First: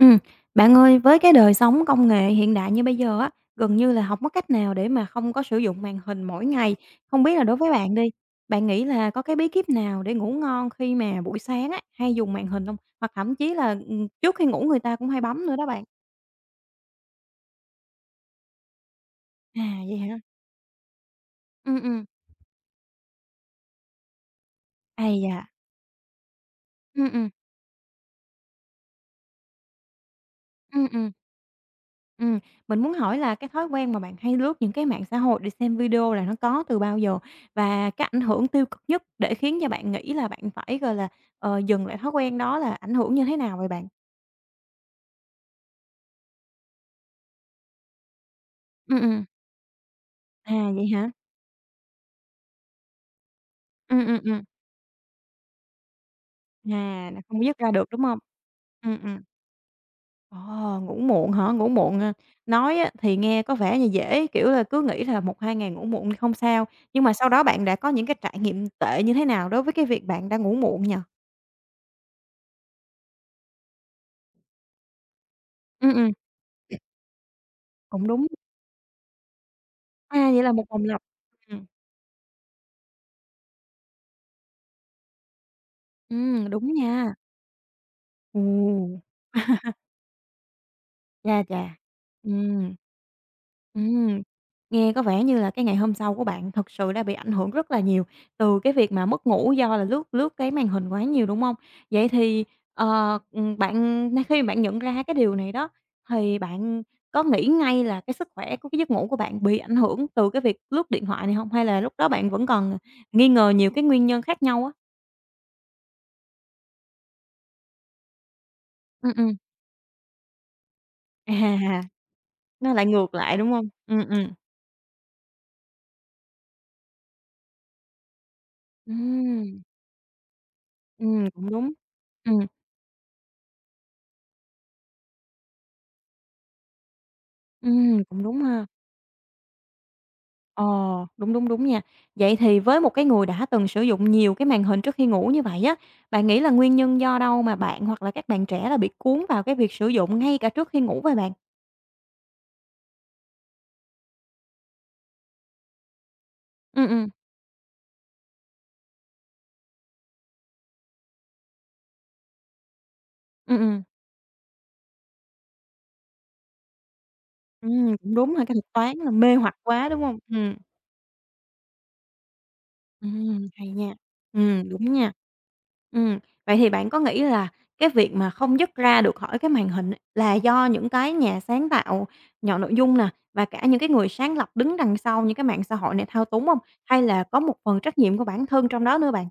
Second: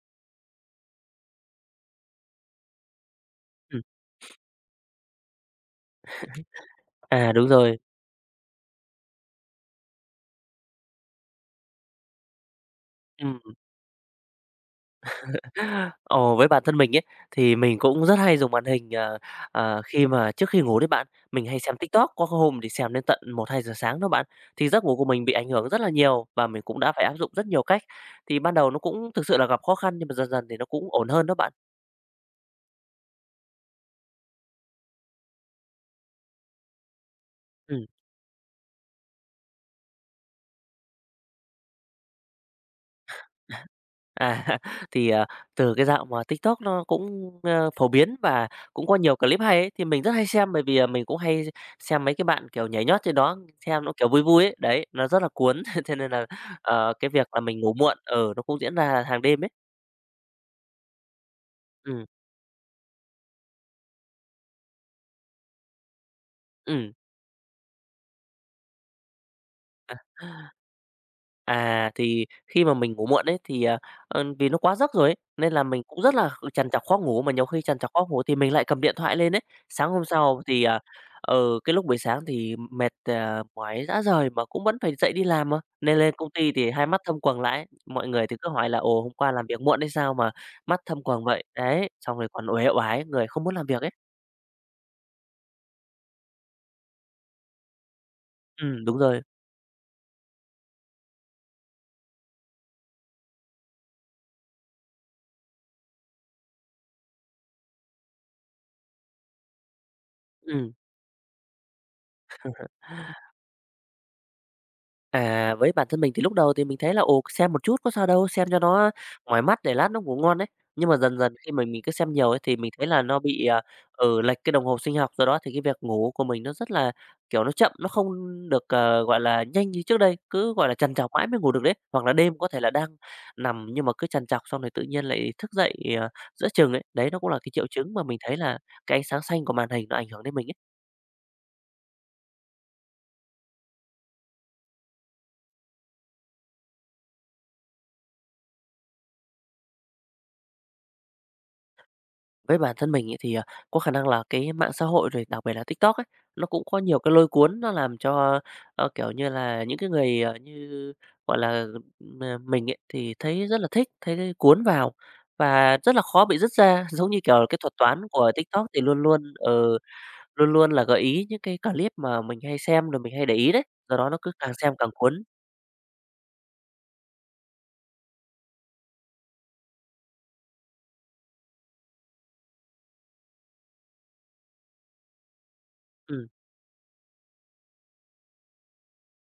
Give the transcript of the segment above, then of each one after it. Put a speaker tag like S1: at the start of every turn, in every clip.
S1: Ừm, bạn ơi, với cái đời sống công nghệ hiện đại như bây giờ á, gần
S2: Ừm,
S1: như là hổng có cách nào để mà không có sử dụng màn hình mỗi ngày. Không
S2: à,
S1: biết là
S2: đúng
S1: đối với
S2: rồi.
S1: bạn đi, bạn nghĩ là có cái bí kíp nào để ngủ ngon khi mà buổi sáng á, hay dùng màn hình không? Hoặc thậm
S2: Ừm.
S1: chí là, trước khi ngủ người ta cũng hay bấm nữa đó bạn.
S2: Ồ, với bản thân mình ấy, thì mình cũng rất hay dùng màn hình,
S1: À, vậy
S2: khi
S1: hả?
S2: mà trước khi ngủ đấy bạn. Mình hay xem
S1: Ừ, ừ.
S2: TikTok, có hôm thì xem đến tận một hai giờ sáng đó bạn. Thì giấc ngủ của
S1: Ây
S2: mình bị
S1: da.
S2: ảnh hưởng rất là nhiều, và mình cũng đã phải
S1: Ừ,
S2: áp
S1: ừ.
S2: dụng rất nhiều cách. Thì ban đầu nó cũng thực sự là gặp khó khăn, nhưng mà dần dần thì nó
S1: Ừ,
S2: cũng
S1: ừ.
S2: ổn hơn đó bạn.
S1: Ừm, mình muốn hỏi là cái thói quen mà bạn hay lướt những cái mạng xã hội để xem video là nó có từ bao giờ?
S2: Ừm.
S1: Và cái ảnh hưởng tiêu cực nhất để khiến cho bạn nghĩ là bạn phải, gọi là, dừng lại thói quen đó là ảnh hưởng như thế nào vậy bạn?
S2: À, thì, à, từ cái dạo mà TikTok nó cũng, ơ, phổ biến và cũng
S1: Ừm,
S2: có nhiều
S1: ừm.
S2: clip hay ấy, thì mình rất hay xem, bởi
S1: À,
S2: vì,
S1: vậy
S2: mình
S1: hả?
S2: cũng hay xem mấy cái bạn, kiểu, nhảy nhót trên đó, xem nó, kiểu, vui
S1: Ừm.
S2: vui ấy, đấy, nó rất là cuốn. Thế nên là, cái
S1: À, là
S2: việc là
S1: không dứt
S2: mình
S1: ra
S2: ngủ
S1: được,
S2: muộn,
S1: đúng không?
S2: ở nó cũng diễn
S1: Ừm,
S2: ra
S1: ừm,
S2: hàng đêm ấy.
S1: ồ, ngủ muộn hả? Ngủ muộn,
S2: Ừm,
S1: à, nói á thì nghe có vẻ như dễ, kiểu là, cứ nghĩ là một 2 ngày ngủ muộn thì không sao,
S2: ừm.
S1: nhưng mà sau đó bạn đã có những cái trải nghiệm tệ như thế nào đối với cái việc bạn đã ngủ muộn nhỉ?
S2: À, thì khi mà mình ngủ muộn ấy thì, vì nó quá giấc rồi ấy, nên là mình
S1: Ừm,
S2: cũng
S1: ừm,
S2: rất là trằn trọc khó ngủ, mà nhiều khi trằn trọc
S1: cũng
S2: khó ngủ
S1: đúng.
S2: thì mình lại cầm điện thoại lên ấy. Sáng hôm
S1: À, vậy
S2: sau
S1: là
S2: thì,
S1: một vòng lặp. Ừm,
S2: cái lúc buổi sáng thì mệt, mỏi rã rời mà cũng vẫn phải dậy đi làm mà, nên lên công ty thì
S1: đúng
S2: hai mắt
S1: nha.
S2: thâm quầng lại. Mọi người thì
S1: Ồ,
S2: cứ hỏi là "Ồ, hôm qua làm việc muộn hay sao mà mắt thâm quầng
S1: cha
S2: vậy?"
S1: chà.
S2: Đấy, xong rồi còn uể
S1: Ừm,
S2: oải, người không muốn làm việc ấy.
S1: ừm, nghe có vẻ như là cái ngày hôm sau của bạn thực sự đã bị ảnh hưởng rất là nhiều từ cái việc
S2: Đúng
S1: mà
S2: rồi,
S1: mất ngủ do là lướt lướt cái màn hình quá nhiều, đúng hông? Vậy thì, bạn ngay khi bạn nhận ra cái điều này đó, thì bạn có nghĩ ngay là cái sức khỏe của cái giấc ngủ của bạn bị ảnh hưởng từ cái việc
S2: ừm.
S1: lướt điện thoại này hông? Hay là lúc đó bạn vẫn còn nghi ngờ nhiều cái nguyên nhân khác nhau á?
S2: À, với bản thân mình thì lúc đầu thì mình thấy là, ồ, xem một chút có sao đâu, xem cho nó
S1: Ừm, ừm,
S2: mỏi mắt để lát nó ngủ ngon đấy. Nhưng mà dần dần khi mà
S1: à.
S2: mình cứ xem nhiều ấy thì mình
S1: Nó lại
S2: thấy là
S1: ngược
S2: nó
S1: lại,
S2: bị,
S1: đúng hông?
S2: lệch cái đồng hồ sinh học, do đó thì cái việc ngủ của mình nó rất là, kiểu, nó chậm, nó không được, gọi là,
S1: Ừm,
S2: nhanh như trước đây, cứ, gọi là, trằn trọc mãi mới
S1: cũng
S2: ngủ được
S1: đúng.
S2: đấy. Hoặc là đêm
S1: Ừm,
S2: có thể là đang nằm nhưng mà cứ trằn trọc xong rồi tự nhiên lại thức dậy, ờ, giữa chừng ấy. Đấy, nó cũng là cái triệu chứng mà mình
S1: cũng
S2: thấy
S1: đúng
S2: là
S1: ha.
S2: cái ánh sáng xanh của màn hình nó ảnh hưởng đến mình ấy.
S1: Ờ, đúng, đúng, đúng nha. Vậy thì với một cái người đã từng sử dụng nhiều cái màn hình trước khi ngủ như vậy á, bạn nghĩ là nguyên nhân do đâu mà bạn hoặc là các bạn trẻ là bị cuốn vào cái việc sử dụng ngay cả trước khi ngủ vậy bạn?
S2: Với bản thân mình ấy thì, có khả năng là cái mạng xã hội rồi đặc biệt là TikTok ấy, nó cũng có
S1: Ừm,
S2: nhiều
S1: ừm,
S2: cái lôi cuốn, nó làm cho, kiểu như là, những cái người, như, gọi là, m mình ấy thì thấy
S1: ừm,
S2: rất là
S1: ừm.
S2: thích, thấy cuốn vào và rất là khó bị dứt ra. Giống như, kiểu, cái thuật toán
S1: Cũng
S2: của
S1: đúng ha, cái thuật
S2: TikTok thì
S1: toán
S2: luôn
S1: là
S2: luôn
S1: mê hoặc
S2: ừ,
S1: quá, đúng hông?
S2: luôn
S1: Ừm.
S2: luôn là gợi ý những cái clip mà mình hay xem rồi mình hay để ý đấy,
S1: Hay nha.
S2: do đó nó cứ càng xem càng
S1: Đúng nha.
S2: cuốn.
S1: Ừm, vậy thì bạn có nghĩ là cái việc mà không dứt ra được khỏi cái màn hình ấy, là do những cái nhà sáng tạo nhận nội dung nè, và cả những cái người sáng lập đứng đằng sau những cái mạng xã hội này thao
S2: Ừm.
S1: túng hông? Hay là có một phần trách nhiệm của bản thân trong đó nữa bạn?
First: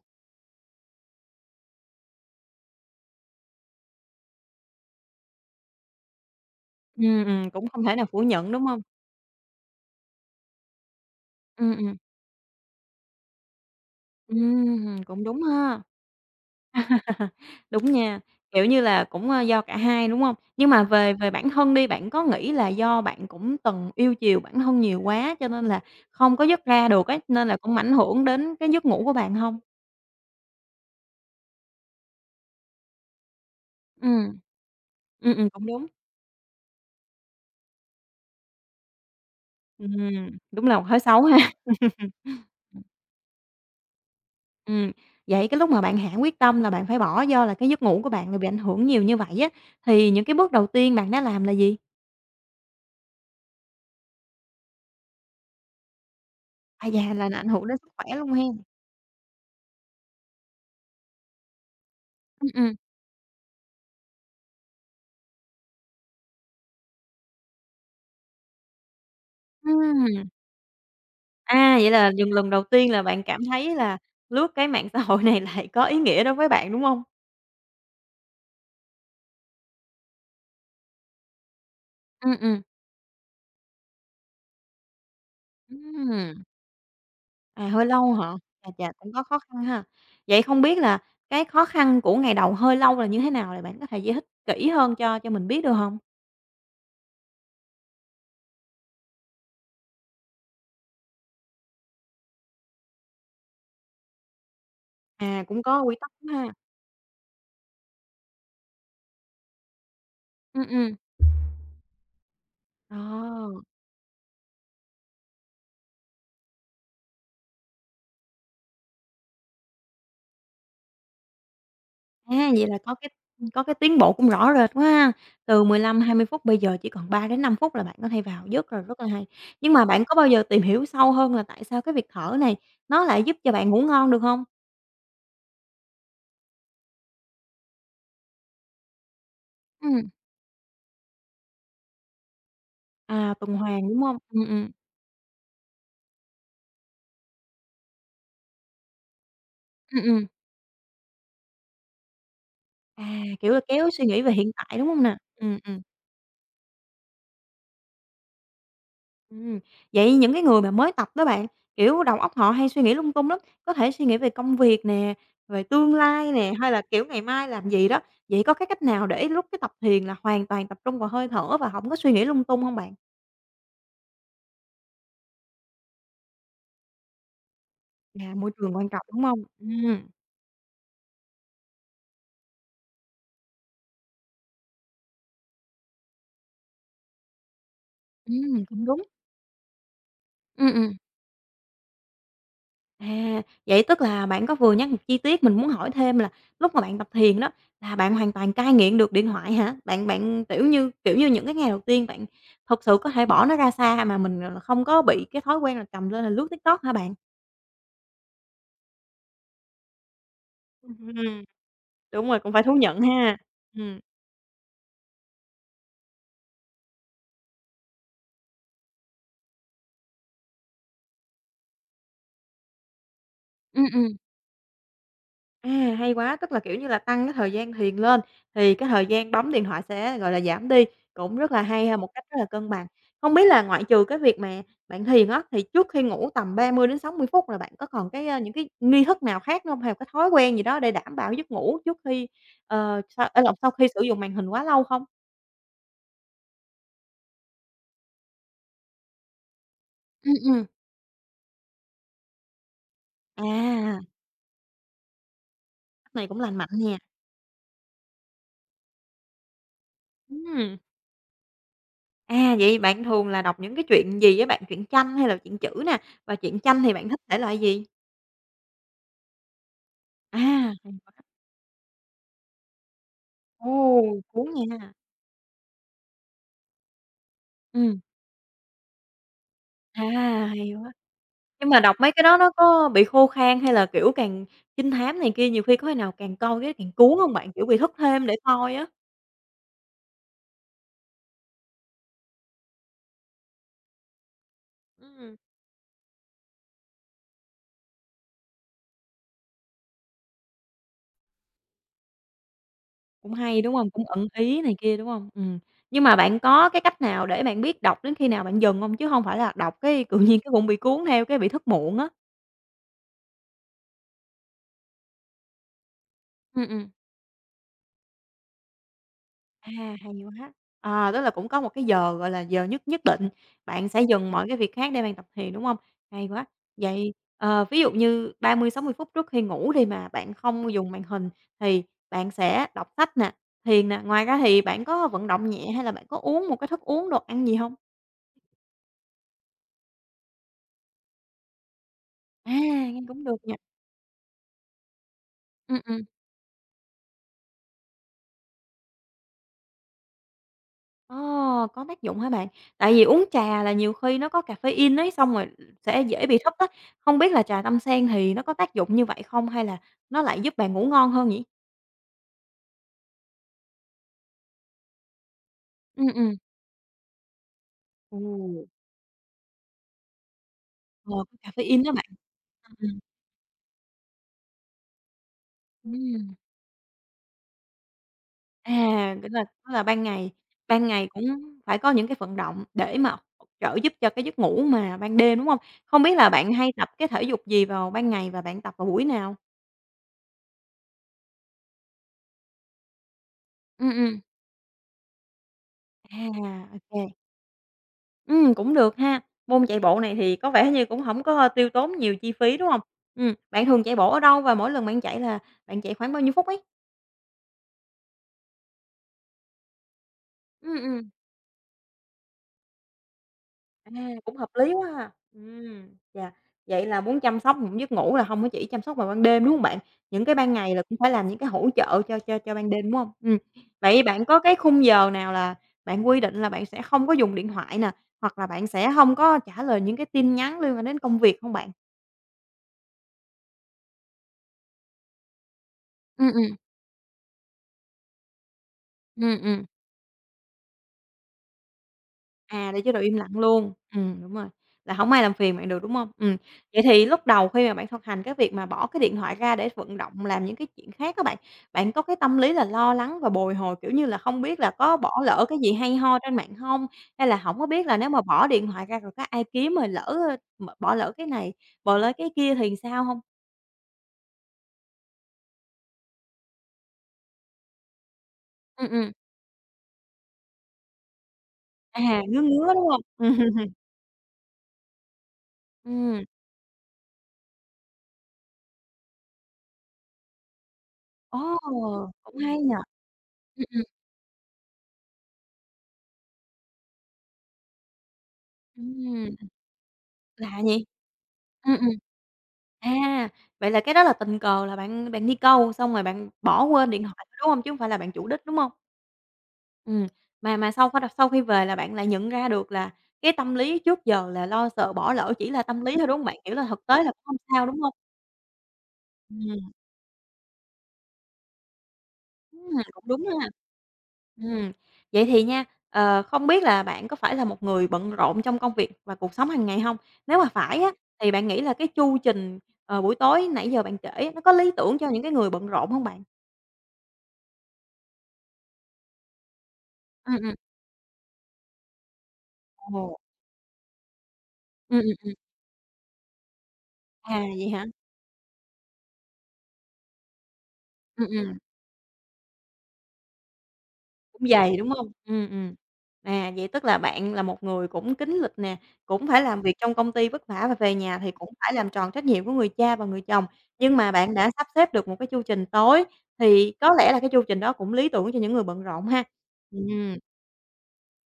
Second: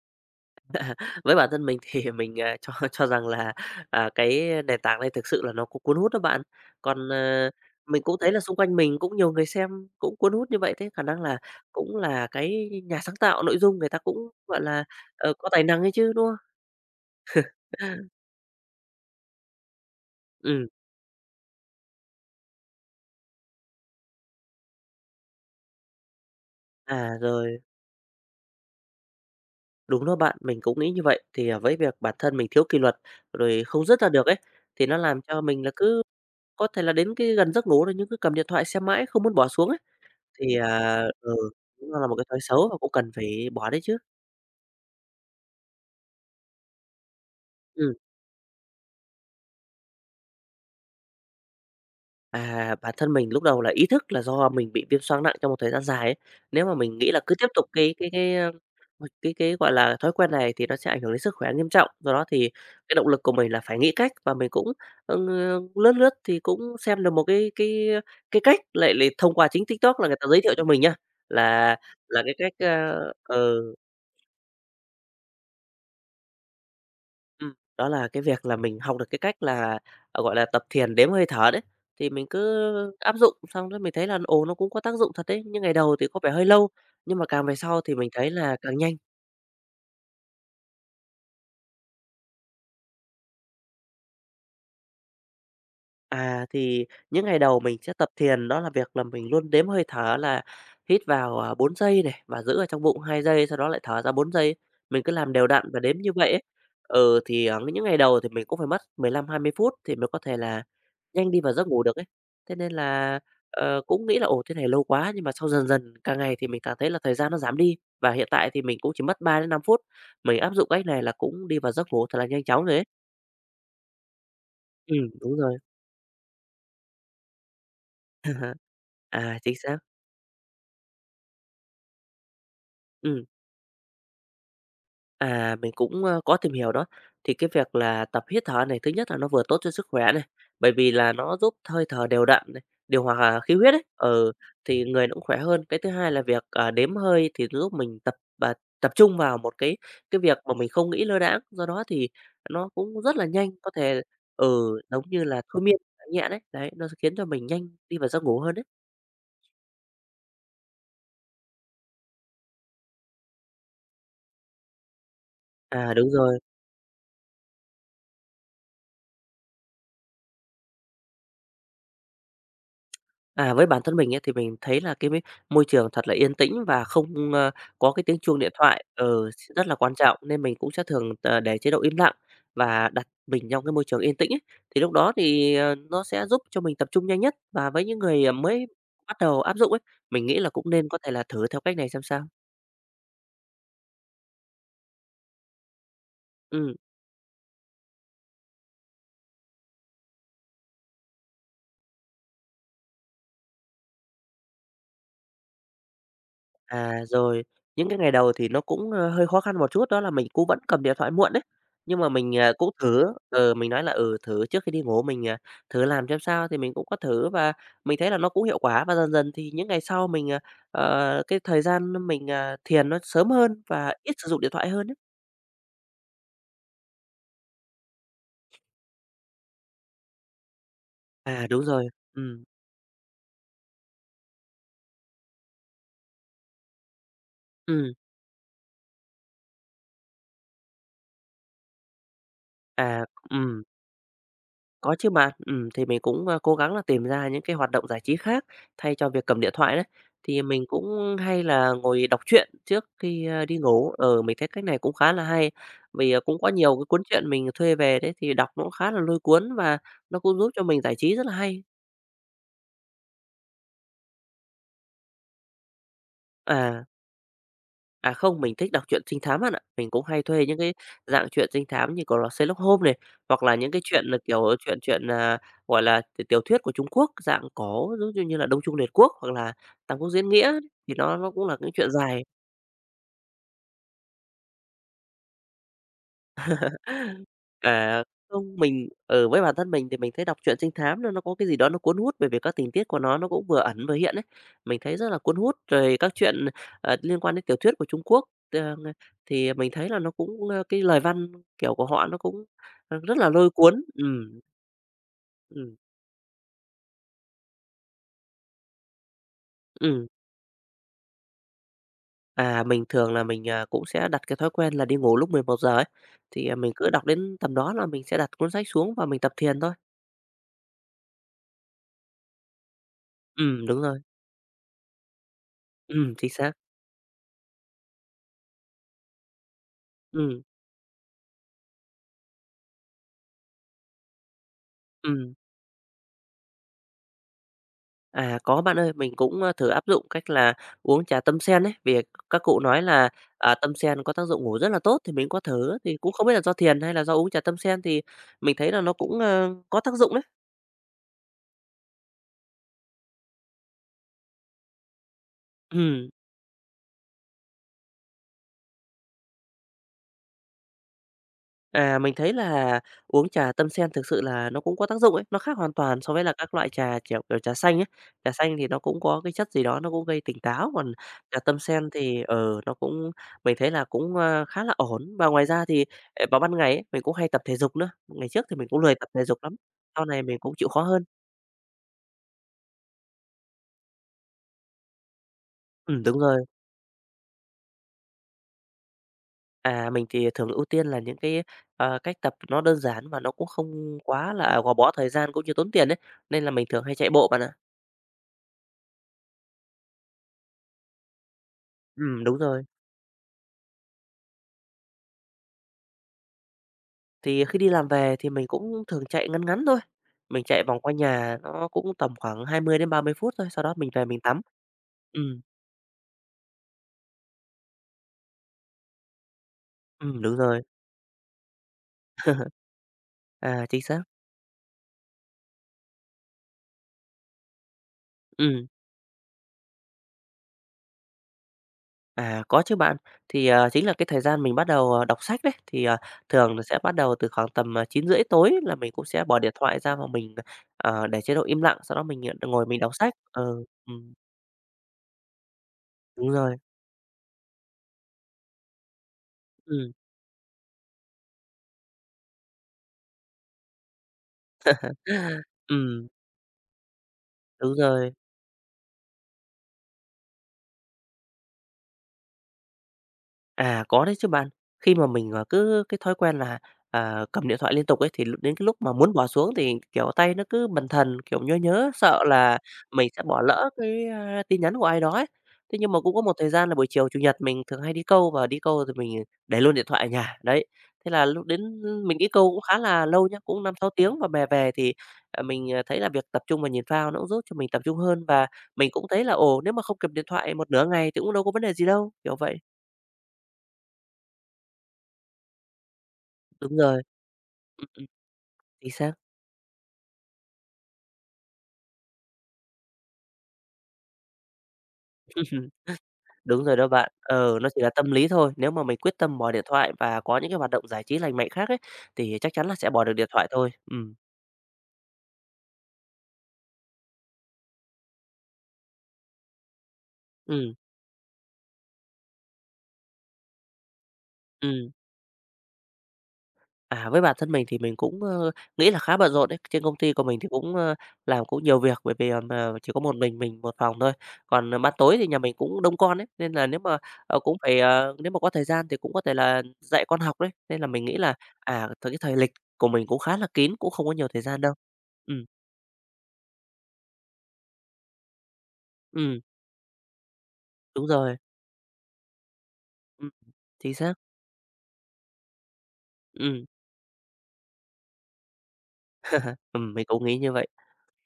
S2: Với bản thân mình thì mình, cho cho rằng là, cái nền tảng này thực sự là nó cũng cuốn hút đó bạn. Còn, ờ,
S1: Cũng không thể
S2: mình
S1: nào
S2: cũng
S1: phủ
S2: thấy là
S1: nhận,
S2: xung
S1: đúng
S2: quanh
S1: hông?
S2: mình cũng nhiều người xem cũng cuốn hút như vậy, thế khả năng là
S1: Ừm, ừm.
S2: cũng là cái nhà sáng tạo nội dung người ta cũng, gọi là,
S1: Cũng đúng
S2: có tài
S1: ha.
S2: năng ấy chứ, đúng không?
S1: Đúng nha, kiểu như là, cũng, do cả hai, đúng không?
S2: ừ
S1: Nhưng mà về về bản thân đi, bạn có nghĩ là do bạn cũng từng yêu chiều bản thân nhiều quá cho nên là không có dứt ra được ấy, nên là
S2: rồi,
S1: cũng ảnh hưởng đến cái giấc ngủ của bạn không?
S2: đúng đó bạn, mình cũng nghĩ như vậy. Thì, với việc bản thân mình thiếu kỷ luật, rồi không dứt ra được ấy,
S1: Ừm,
S2: thì nó làm cho mình
S1: cũng
S2: là
S1: đúng.
S2: cứ có thể là đến cái gần giấc ngủ rồi nhưng cứ cầm điện thoại xem mãi không muốn bỏ xuống ấy.
S1: Ừm,
S2: Thì,
S1: đúng là một thói
S2: à
S1: xấu
S2: ừ,
S1: ha.
S2: nó là một cái thói xấu và cũng cần phải bỏ đấy chứ.
S1: Ừm, vậy cái lúc mà bạn hạ quyết tâm là bạn phải bỏ do là cái giấc
S2: Ừm,
S1: ngủ của bạn là bị ảnh hưởng nhiều như vậy á, thì những cái bước đầu tiên bạn đã làm là gì?
S2: bản thân mình lúc đầu là ý thức là do mình bị viêm xoang nặng trong một thời gian dài ấy. Nếu mà
S1: À,
S2: mình nghĩ
S1: dạ,
S2: là
S1: là
S2: cứ
S1: nó ảnh
S2: tiếp tục
S1: hưởng đến sức khỏe luôn
S2: cái, a,
S1: hen.
S2: m cái, gọi là, thói quen này thì nó sẽ ảnh hưởng đến sức khỏe nghiêm trọng. Do đó thì
S1: Ừm.
S2: cái động lực của mình là phải nghĩ cách, và mình cũng, ừ, lướt lướt thì cũng xem được một cái cách lại lại thông qua chính TikTok là người ta giới thiệu cho mình nha, là
S1: À, vậy là
S2: là
S1: dừng
S2: cái
S1: lần
S2: cách,
S1: đầu tiên
S2: a
S1: là bạn cảm thấy
S2: ừ.
S1: là lướt cái mạng xã hội này lại có ý nghĩa đối với bạn, đúng hông?
S2: Đó là cái việc là mình học được cái cách là, gọi là, tập thiền đếm hơi thở đấy, thì mình
S1: Ừm,
S2: cứ
S1: ừm.
S2: áp dụng xong rồi mình thấy là, ồ, nó cũng có tác dụng thật đấy. Nhưng ngày đầu thì có vẻ
S1: Ừm,
S2: hơi lâu, nhưng mà càng về
S1: à,
S2: sau
S1: hơi
S2: thì mình
S1: lâu hả?
S2: thấy là
S1: Chà,
S2: càng
S1: chà,
S2: nhanh.
S1: cũng có khó khăn ha. Vậy không biết là cái khó khăn của ngày đầu hơi lâu là như thế nào? Là bạn có thể giải thích kỹ hơn cho mình biết được hông?
S2: À, thì những ngày đầu mình sẽ tập thiền, đó là việc là mình luôn đếm hơi thở là hít vào, 4 giây này, và giữ ở trong bụng 2 giây, sau đó lại thở ra 4 giây. Mình cứ làm
S1: À,
S2: đều
S1: cũng
S2: đặn và
S1: có quy
S2: đếm
S1: tắc
S2: như vậy ấy.
S1: ha.
S2: Những ngày đầu thì mình cũng phải mất 15 20 phút thì mới có thể là
S1: Ừm, ừm.
S2: nhanh đi vào giấc ngủ được ấy. Thế nên
S1: Ờ.
S2: là, cũng nghĩ là "Ồ, thế này lâu quá." Nhưng mà sau dần dần càng ngày thì mình càng thấy là thời gian nó giảm đi, và hiện tại thì mình cũng chỉ mất 3 đến 5 phút, mình áp dụng cách này là cũng đi vào giấc ngủ thật là nhanh
S1: À,
S2: chóng
S1: vậy
S2: rồi
S1: là
S2: ấy.
S1: có có cái tiến bộ cũng rõ rệt quá
S2: Ừ,
S1: ha.
S2: đúng rồi.
S1: Từ 15-20 phút bây giờ chỉ còn 3-5 phút là bạn có thể vào giấc rồi, rất là hay.
S2: À, chính
S1: Nhưng
S2: xác.
S1: mà bạn có bao giờ tìm hiểu sâu hơn là tại sao cái việc thở này nó lại
S2: Ừ.
S1: giúp cho bạn ngủ ngon được hông?
S2: À, mình cũng, có tìm hiểu đó. Thì cái việc là tập hít thở này, thứ nhất là nó vừa tốt cho sức
S1: Ừm,
S2: khỏe này, bởi vì là nó giúp hơi thở đều đặn này, điều hòa
S1: à, tuần
S2: khí huyết ấy,
S1: hoàn, đúng hông?
S2: ừ, thì người nó cũng khỏe hơn. Cái thứ hai là việc, đếm hơi thì giúp mình tập và tập trung vào một cái
S1: Ừm,
S2: cái
S1: ừm.
S2: việc mà mình không nghĩ lơ đãng, do đó thì nó cũng
S1: À,
S2: rất là nhanh,
S1: kiểu là,
S2: có
S1: kéo
S2: thể
S1: suy nghĩ về hiện tại, đúng hông
S2: giống
S1: nè?
S2: như là thôi miên nhẹ đấy, đấy, nó sẽ khiến cho mình nhanh đi vào giấc ngủ hơn đấy.
S1: Ừm, vậy những cái người mà mới tập đó bạn, kiểu, đầu óc họ hay suy nghĩ lung tung lắm, có thể suy nghĩ về công việc nè, về
S2: À,
S1: tương
S2: đúng
S1: lai
S2: rồi.
S1: nè, hay là, kiểu, ngày mai làm gì đó. Vậy có cái cách nào để lúc cái tập thiền là hoàn toàn tập trung vào hơi thở và không có suy nghĩ lung tung không bạn?
S2: À, với bản thân mình ấy, thì mình thấy là cái môi trường thật là yên tĩnh và không, có cái tiếng
S1: À,
S2: chuông
S1: môi
S2: điện
S1: trường
S2: thoại
S1: quan trọng, đúng
S2: ừ,
S1: không?
S2: s rất là quan trọng, nên mình cũng sẽ thường để chế độ im lặng và đặt mình trong cái môi trường yên tĩnh ấy. Thì lúc đó thì, nó sẽ giúp cho mình tập trung nhanh nhất, và với những người, mới
S1: Cũng đúng.
S2: bắt đầu áp dụng ấy, mình nghĩ là
S1: Ừm,
S2: cũng nên
S1: ừm.
S2: có thể là thử theo cách này xem sao.
S1: À, vậy tức là bạn có vừa nhắc một chi tiết mình muốn hỏi thêm là lúc
S2: Ừm.
S1: mà bạn tập thiền đó, là bạn hoàn toàn cai nghiện được điện thoại hả? Bạn bạn, tiểu như kiểu như, những cái ngày đầu tiên bạn thực sự có thể bỏ nó ra xa mà mình, là, không có bị cái thói quen là cầm lên là lướt TikTok hả
S2: À,
S1: bạn?
S2: rồi, những cái ngày đầu thì nó cũng, hơi khó khăn một chút, đó là mình cũng vẫn cầm điện thoại muộn
S1: Ừm,
S2: đấy. Nhưng mà
S1: đúng
S2: mình,
S1: rồi, cũng phải
S2: cũng
S1: thú nhận
S2: thử
S1: ha.
S2: mình nói là,
S1: Ừm.
S2: thử trước khi đi ngủ mình, thử làm xem sao, thì mình cũng có thử và mình thấy là nó cũng hiệu quả. Và dần dần thì những ngày sau mình, cái thời gian mình, thiền nó sớm hơn
S1: Ừm,
S2: và
S1: ừm.
S2: ít sử dụng điện thoại hơn ấy.
S1: À, hay quá! Tức là, kiểu như là, tăng cái thời gian thiền lên, thì cái thời gian bấm điện thoại sẽ, gọi là, giảm đi, cũng
S2: À,
S1: rất là
S2: đúng
S1: hay
S2: rồi,
S1: ha, một cách rất
S2: ừm,
S1: là cân bằng. Không biết là ngoại trừ cái việc mà bạn thiền á, thì trước khi ngủ tầm 30 đến 60 phút là bạn có
S2: ừm,
S1: còn cái, những cái nghi thức nào khác nữa hông? Hay là cái thói quen gì đó để đảm bảo giấc ngủ trước khi, ờ,
S2: à,
S1: sau ê lộn,
S2: ừm.
S1: sau khi sử dụng màn hình quá lâu
S2: Có
S1: không?
S2: chứ bạn, thì mình cũng, cố gắng là tìm ra những cái hoạt động giải trí khác thay cho việc cầm điện thoại đấy.
S1: Ừm,
S2: Thì
S1: ừm.
S2: mình cũng hay là ngồi đọc truyện trước khi, đi ngủ,
S1: À,
S2: ờ, mình thấy cách này cũng khá là hay. Vì,
S1: cách này
S2: cũng
S1: cũng
S2: có
S1: lành mạnh
S2: nhiều cái
S1: nè.
S2: cuốn truyện mình thuê về đấy, thì đọc nó cũng khá là lôi cuốn, và nó cũng giúp cho
S1: Ừm,
S2: mình giải trí rất là hay.
S1: à, vậy bạn thường là đọc những cái chuyện gì với bạn? Chuyện tranh hay là chuyện chữ nè? Và chuyện tranh
S2: À.
S1: thì bạn thích thể loại gì?
S2: À, không, mình thích đọc truyện trinh thám bạn ạ. Mình cũng hay
S1: À,
S2: thuê những cái
S1: hay quá!
S2: dạng truyện trinh thám như của là Sherlock Holmes này, hoặc là
S1: Ồ,
S2: những cái chuyện là,
S1: cuốn
S2: kiểu, chuyện
S1: nha.
S2: chuyện à, gọi là, tiểu thuyết của Trung Quốc, dạng có
S1: Ừm.
S2: giống như như là Đông Trung Liệt Quốc hoặc là Tam
S1: À,
S2: Quốc Diễn Nghĩa, ấy.
S1: hay quá.
S2: Thì nó cũng là
S1: Nhưng
S2: những
S1: mà
S2: chuyện
S1: đọc mấy cái
S2: dài.
S1: đó nó có bị khô khan hay là, kiểu, càng trinh thám này kia, nhiều khi có khi nào càng coi cái càng cuốn hông bạn? Kiểu, bị thức
S2: À,
S1: thêm để
S2: không,
S1: coi á.
S2: mình ở với bản thân mình thì mình thấy đọc truyện trinh thám nó có cái gì đó nó cuốn hút, bởi vì các tình tiết của nó cũng vừa ẩn vừa hiện ấy. Mình thấy rất là
S1: Ừm,
S2: cuốn hút, rồi các chuyện, liên quan đến tiểu thuyết của Trung Quốc, ờ, thì mình thấy là nó cũng, cái lời văn, kiểu, của họ nó cũng, rất là
S1: cũng
S2: lôi
S1: hay, đúng
S2: cuốn.
S1: hông? Cũng ẩn ý này kia, đúng hông? Ừm.
S2: Ừm,
S1: Nhưng mà bạn có cái cách nào để bạn biết đọc đến khi nào bạn dừng hông? Chứ hông phải là đọc cái
S2: ừm.
S1: tự nhiên cái bụng bị cuốn theo cái bị thức muộn á.
S2: À, mình thường là mình, cũng sẽ đặt cái thói quen là đi ngủ lúc 11 giờ ấy, thì,
S1: Ừm,
S2: mình cứ
S1: ừm.
S2: đọc đến tầm đó là mình sẽ đặt cuốn sách xuống và mình tập thiền thôi.
S1: À, hay quá. À, tức là cũng có một cái giờ, gọi là, giờ nhất nhất định,
S2: Đúng
S1: bạn
S2: rồi.
S1: sẽ dừng mọi cái việc khác để bạn tập thiền, đúng không? Hay
S2: Chính
S1: quá.
S2: xác.
S1: Vậy, ví dụ như 30 60 phút trước khi ngủ đi mà bạn
S2: Ừm,
S1: không dùng màn hình thì bạn sẽ đọc sách nè, thiền nè, ngoài ra thì bạn có vận
S2: ừm.
S1: động nhẹ hay là bạn có uống một cái thức uống, đồ ăn gì không?
S2: À, có bạn ơi, mình cũng, thử áp dụng cách là uống trà tâm sen ấy, vì các
S1: À,
S2: cụ nói
S1: nghe
S2: là,
S1: cũng được nha.
S2: tâm sen có tác dụng ngủ rất là tốt thì mình có thử,
S1: Ừm,
S2: thì
S1: ừm.
S2: cũng không biết là do thiền hay là do uống trà tâm sen thì mình thấy là nó cũng, có tác dụng đấy.
S1: Ồ, có tác dụng hả bạn? Tại vì uống trà là nhiều khi nó có caffeine ấy, xong rồi sẽ
S2: Ừm.
S1: dễ bị thức á. Không biết là trà tâm sen thì nó có tác dụng như vậy không hay là nó lại giúp bạn ngủ ngon hơn nhỉ?
S2: À, mình thấy là uống trà tâm sen thực sự là nó cũng có tác dụng ấy, nó khác hoàn toàn
S1: Ừm,
S2: so với
S1: ừm.
S2: là các loại trà, kiểu, trà xanh ấy.
S1: Ồ,
S2: Trà xanh thì nó cũng có cái chất gì đó nó cũng gây tỉnh táo, còn
S1: ờ, có
S2: trà tâm
S1: caffeine
S2: sen
S1: đó bạn.
S2: thì, ờ, nó
S1: Ừm,
S2: cũng mình thấy là cũng, khá là ổn. Và ngoài ra thì,
S1: ừm.
S2: vào ban ngày ấy, mình cũng hay tập thể dục nữa, ngày trước thì mình
S1: À,
S2: cũng lười tập thể
S1: nghĩa
S2: dục
S1: là
S2: lắm,
S1: tức là ban
S2: sau này
S1: ngày
S2: mình cũng chịu khó
S1: ban
S2: hơn.
S1: ngày cũng phải có những cái vận động để mà hỗ trợ giúp cho cái giấc ngủ mà ban đêm, đúng không?
S2: Ừ,
S1: Không biết
S2: đúng
S1: là
S2: rồi.
S1: bạn hay tập cái thể dục gì vào ban ngày và bạn tập vào buổi nào?
S2: À, mình thì thường ưu tiên là những cái, cách tập nó đơn giản và nó cũng
S1: Ừm,
S2: không
S1: ừm.
S2: quá là gò bó thời gian cũng như tốn tiền đấy. Nên là mình
S1: À,
S2: thường hay chạy
S1: ok.
S2: bộ bạn ạ.
S1: Cũng được ha. Môn chạy bộ này thì có vẻ như cũng hổng có, tiêu tốn
S2: Ừ,
S1: nhiều chi
S2: đúng
S1: phí,
S2: rồi.
S1: đúng hông? Bạn thường chạy bộ ở đâu và mỗi lần bạn chạy là bạn chạy khoảng bao nhiêu phút ấy?
S2: Thì khi đi làm về thì mình cũng thường chạy ngắn ngắn thôi, mình chạy
S1: Ừm,
S2: vòng quanh
S1: ừm,
S2: nhà nó cũng tầm khoảng 20 đến 30 phút thôi, sau đó mình
S1: à,
S2: về mình
S1: cũng
S2: tắm.
S1: hợp lý quá ha.
S2: Ừm,
S1: Vậy là muốn chăm sóc một giấc ngủ là hông có chỉ chăm sóc vào ban đêm, đúng hông bạn? Những cái
S2: đúng
S1: ban
S2: rồi,
S1: ngày là cũng phải làm những cái hỗ trợ cho ban đêm, đúng hông?
S2: chính xác,
S1: Vậy bạn có cái khung giờ nào là bạn quy định là bạn sẽ không có dùng điện thoại nè, hoặc là bạn
S2: ừm.
S1: sẽ hông có trả lời những cái tin nhắn liên quan đến công việc hông bạn?
S2: À, có chứ bạn, thì, chính là cái thời gian mình bắt đầu, đọc sách đấy, thì,
S1: Ừm, ừm,
S2: thường là sẽ bắt đầu từ khoảng tầm, 9 rưỡi tối là mình cũng sẽ
S1: ừm,
S2: bỏ điện
S1: ừm.
S2: thoại ra và mình, để chế độ im lặng, sau đó mình, ngồi
S1: À,
S2: mình
S1: để chế
S2: đọc
S1: độ im
S2: sách.
S1: lặng
S2: Ờ,
S1: luôn.
S2: ừ,
S1: Đúng rồi, là hổng ai làm phiền bạn được, đúng hông?
S2: đúng rồi,
S1: Vậy thì lúc đầu khi mà bạn thực hành cái việc mà bỏ cái điện thoại ra để
S2: ừm,
S1: vận động làm những cái chuyện khác á bạn, bạn có cái tâm lý là lo lắng và bồi hồi, kiểu như là, không biết là có bỏ lỡ cái gì hay
S2: ừm.
S1: ho trên mạng hông? Hay là hổng có
S2: Đúng
S1: biết là nếu
S2: rồi.
S1: mà bỏ điện thoại ra rồi có ai kiếm rồi lỡ, ơ, m bỏ lỡ cái này, bỏ lỡ cái kia thì sao hông?
S2: À, có đấy chứ bạn. Khi mà mình, cứ cái thói quen là, cầm điện thoại liên tục ấy, thì đến cái lúc
S1: Ừm,
S2: mà
S1: ừm,
S2: muốn bỏ xuống thì, kiểu, tay nó cứ bần thần, kiểu, nhớ nhớ,
S1: à,
S2: sợ
S1: ngứa
S2: là
S1: ngứa, đúng hông?
S2: mình sẽ bỏ lỡ cái, tin nhắn của ai đó ấy. Thế nhưng mà cũng có
S1: Ừm,
S2: một thời gian là buổi chiều Chủ nhật mình thường hay đi câu, và đi câu thì mình để luôn điện thoại ở nhà, đấy. Thế là
S1: ồ,
S2: lúc đến mình đi
S1: cũng
S2: câu
S1: hay
S2: cũng
S1: nhỉ?
S2: khá là lâu nhá, cũng
S1: Ừm,
S2: năm
S1: ừm,
S2: sáu tiếng và về về thì, mình, thấy là việc tập trung và nhìn phao nó cũng giúp cho mình tập trung hơn, và mình cũng thấy là,
S1: ừm,
S2: ồ, nếu mà không cầm điện thoại
S1: lạ
S2: một
S1: nhỉ?
S2: nửa ngày thì cũng đâu có vấn đề
S1: Ừm,
S2: gì
S1: ừm.
S2: đâu, kiểu vậy.
S1: À, vậy là cái đó là tình cờ là bạn bạn đi câu, xong rồi bạn bỏ
S2: Đúng
S1: quên
S2: rồi.
S1: điện thoại, đúng hông? Chứ hông
S2: Ừm,
S1: phải là
S2: ừm,
S1: bạn chủ đích, đúng hông?
S2: chính xác.
S1: Ừm, mà sau khi về là bạn lại nhận ra được là cái tâm lý trước giờ là lo sợ bỏ lỡ chỉ là tâm lý thôi, đúng hông bạn? Kiểu
S2: Đúng
S1: là,
S2: rồi
S1: thực
S2: đó
S1: tế là
S2: bạn.
S1: cũng hông
S2: Ờ,
S1: sao,
S2: nó
S1: đúng
S2: chỉ là
S1: hông?
S2: tâm lý thôi, nếu mà mình quyết tâm bỏ điện
S1: Ừm,
S2: thoại và có những cái hoạt động giải trí lành mạnh khác ấy, thì chắc chắn là sẽ
S1: cũng
S2: bỏ được
S1: đúng
S2: điện thoại
S1: ha.
S2: thôi.
S1: Ừm, vậy thì nha, ờ, không biết là bạn có phải là một người bận rộn trong công việc và cuộc sống hàng ngày hông? Nếu mà
S2: Ừm,
S1: phải á, thì bạn nghĩ là cái chu trình, ờ, buổi tối nãy giờ bạn kể á, nó có lý
S2: ừm.
S1: tưởng cho những cái người bận rộn hông bạn?
S2: À, với bản thân mình thì mình cũng, nghĩ là khá bận rộn đấy. Trên công ty của
S1: Ừm,
S2: mình thì
S1: ừm.
S2: cũng, làm cũng nhiều việc bởi vì, mà chỉ có
S1: Ồ.
S2: một mình một phòng thôi. Còn, ban tối thì
S1: Ừm.
S2: nhà mình cũng đông con ấy, nên là nếu mà,
S1: À,
S2: cũng
S1: vậy
S2: phải,
S1: hả?
S2: nếu mà có thời gian thì cũng có thể là dạy con học đấy. Nên là mình nghĩ
S1: Ừm,
S2: là,
S1: ừm.
S2: cái thời lịch của mình cũng khá là kín, cũng không có nhiều thời
S1: Cũng
S2: gian đâu.
S1: dày, đúng hông?
S2: Ừm,
S1: À, vậy tức là bạn là một người cũng kín lịch nè, cũng
S2: ừm.
S1: phải làm việc trong công ty vất vả và về
S2: Đúng
S1: nhà thì
S2: rồi,
S1: cũng phải làm tròn trách nhiệm của người cha và người
S2: ừm,
S1: chồng,
S2: chính
S1: nhưng mà
S2: xác,
S1: bạn đã sắp xếp được một cái chu trình tối,
S2: ừm,
S1: thì có lẽ là cái chu trình đó cũng lý tưởng cho những người bận rộn ha.
S2: mình
S1: Ừm.
S2: cũng nghĩ như vậy.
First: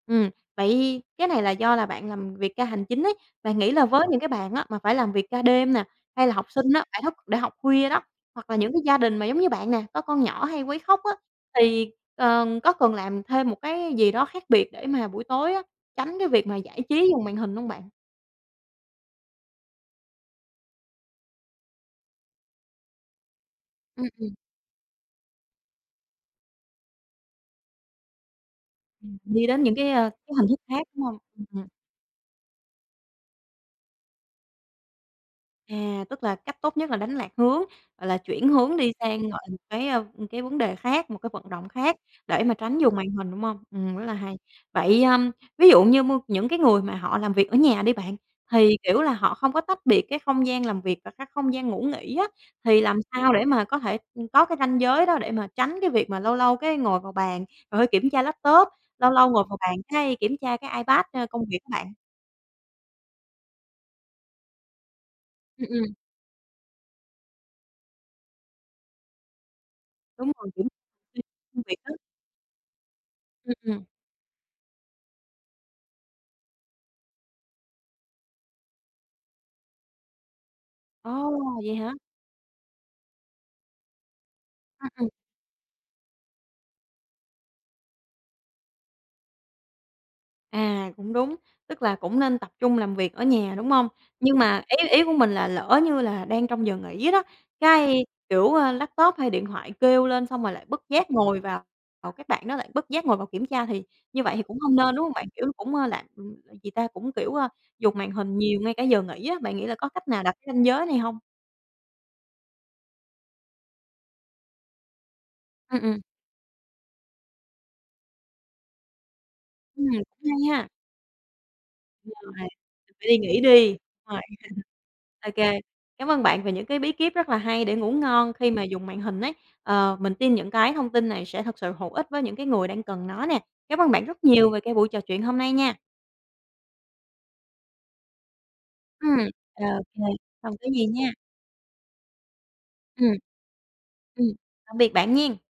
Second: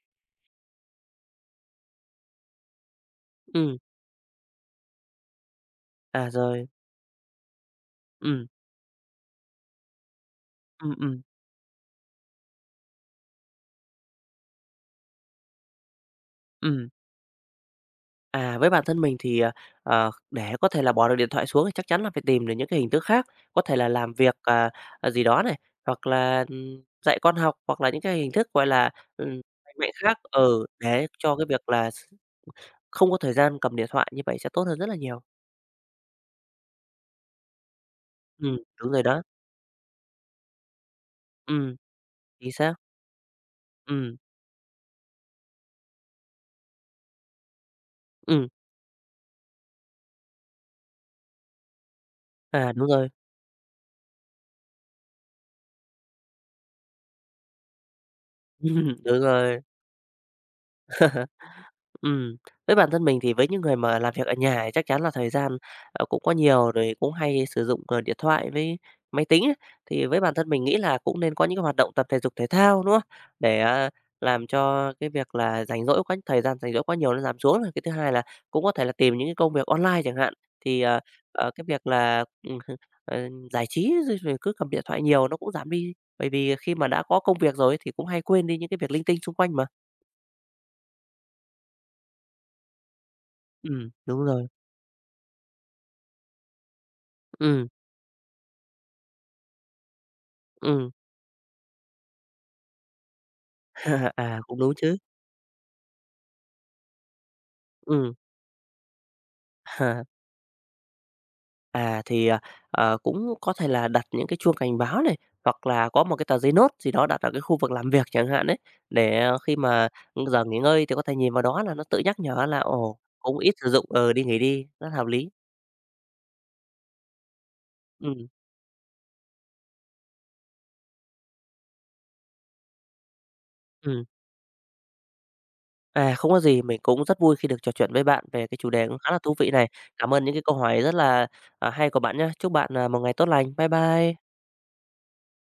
S1: Ừm, vậy cái này là do là bạn làm việc ca hành chính ấy, bạn nghĩ
S2: Ừm,
S1: là với những cái bạn á mà phải làm việc ca đêm nè, hay
S2: à,
S1: là học sinh
S2: rồi,
S1: á, phải thức để học khuya đó,
S2: ừm,
S1: hoặc là những cái gia đình mà giống như bạn nè, có con nhỏ hay quấy
S2: ừm,
S1: khóc á,
S2: ừm,
S1: thì có cần làm thêm một cái gì đó khác biệt để mà buổi tối á, tránh cái việc mà giải
S2: ừm.
S1: trí dùng màn hình hông bạn?
S2: À, với bản thân mình thì, để có thể là bỏ được điện thoại xuống thì chắc chắn là phải tìm được những cái hình thức khác, có thể là
S1: Ừm,
S2: làm
S1: ừm,
S2: việc, gì đó này, hoặc là, dạy con học, hoặc là những cái hình thức, gọi là, ừm,
S1: đi đến những
S2: mạnh
S1: cái,
S2: mẽ
S1: ơ,
S2: khác,
S1: cái hình thức khác, đúng
S2: để
S1: hông?
S2: cho cái việc là không có thời gian cầm điện thoại như vậy sẽ tốt hơn rất là nhiều.
S1: À, tức là cách tốt nhất là đánh lạc hướng, gọi là, chuyển hướng đi
S2: Đúng rồi
S1: sang,
S2: đó,
S1: gọi một cái vấn đề khác, một cái vận động
S2: ừm,
S1: khác để
S2: chính
S1: mà
S2: xác,
S1: tránh dùng màn hình, đúng không? Rất là
S2: ừm,
S1: hay. Vậy, ví dụ như mô những cái người mà họ làm việc ở nhà đi bạn,
S2: ừm,
S1: thì, kiểu là, họ không có tách biệt cái không gian làm việc và các không gian ngủ nghỉ á,
S2: à,
S1: thì
S2: đúng
S1: làm
S2: rồi.
S1: sao để mà có thể, ừ, có cái ranh giới đó để mà tránh cái việc mà lâu lâu cái ngồi vào bàn, rồi phải kiểm tra laptop, lâu
S2: Đúng
S1: lâu ngồi vào
S2: rồi.
S1: bàn cái kiểm tra cái iPad, công việc á bạn?
S2: Ừm, với bản thân mình thì với những người mà làm việc ở nhà thì chắc chắn là thời gian,
S1: Ừm, ừm,
S2: cũng có nhiều rồi cũng hay sử dụng, điện thoại với máy tính ấy. Thì với
S1: đúng
S2: bản thân
S1: rồi,
S2: mình
S1: kiểm
S2: nghĩ là
S1: tra
S2: cũng nên có những
S1: công
S2: cái
S1: việc
S2: hoạt động
S1: á.
S2: tập thể dục thể thao, đúng không?
S1: Ừm,
S2: Để,
S1: ừm.
S2: làm cho cái việc là rảnh rỗi quá thời gian rảnh rỗi quá nhiều nó giảm xuống này. Cái thứ hai là cũng có thể là tìm những cái công việc online chẳng hạn, thì,
S1: Ồ,
S2: cái
S1: vậy
S2: việc
S1: hả?
S2: là, giải trí rồi rồi cứ cầm điện
S1: Ừm,
S2: thoại
S1: ừm.
S2: nhiều nó cũng giảm đi, bởi vì khi mà đã có công việc rồi ấy thì cũng hay quên đi những cái việc linh tinh xung quanh mà.
S1: À, cũng đúng, tức là cũng nên tập trung làm việc ở nhà, đúng hông?
S2: Đúng
S1: Nhưng
S2: rồi.
S1: mà ý ý của mình là lỡ như là đang trong giờ nghỉ đó,
S2: Ừm,
S1: cái, kiểu, laptop hay điện thoại kêu lên xong rồi lại bất
S2: ừm.
S1: giác ngồi vào vào các bạn đó lại bất giác ngồi vào kiểm tra thì như vậy
S2: À,
S1: thì cũng
S2: cũng đúng
S1: hông nên,
S2: chứ.
S1: đúng hông bạn? Kiểu, cũng, làm gì ta, cũng, kiểu, dùng màn
S2: Ừ.
S1: hình nhiều ngay cả giờ nghỉ á, bạn nghĩ là có cách nào đặt cái ranh giới này hông?
S2: À, thì, cũng có thể là đặt những cái chuông cảnh báo này, hoặc
S1: Ừm,
S2: là
S1: ừm.
S2: có một cái tờ giấy nốt gì đó đặt ở cái khu vực làm việc chẳng hạn đấy, để khi mà
S1: Cũng
S2: giờ
S1: hay
S2: nghỉ
S1: ha.
S2: ngơi thì có thể nhìn vào đó là nó tự
S1: Ờ,
S2: nhắc
S1: à,
S2: nhở là, ồ,
S1: phải đi
S2: cũng
S1: nghỉ
S2: ít sử
S1: đi,
S2: dụng, ừ,
S1: rồi.
S2: đi nghỉ đi, rất hợp lý.
S1: OK, cảm ơn bạn về những cái bí kíp rất là hay để ngủ
S2: Ừ,
S1: ngon khi mà dùng màn hình ấy. Ờ, mình tin những cái thông tin này sẽ thật sự hữu ích với những cái người đang cần nó nè. Cảm ơn bạn
S2: ừm.
S1: rất nhiều về cái buổi trò chuyện hôm nay nha.
S2: À, không có gì, mình cũng rất vui khi được trò chuyện với bạn về cái chủ đề cũng khá
S1: Ừm,
S2: là thú vị
S1: ô
S2: này.
S1: kê,
S2: Cảm ơn những cái
S1: không
S2: câu
S1: có
S2: hỏi
S1: gì
S2: rất
S1: nha.
S2: là, hay của bạn nhé, chúc bạn, một ngày
S1: Ừm,
S2: tốt lành. Bye
S1: ừm,
S2: bye.
S1: tạm biệt bạn Nhiên.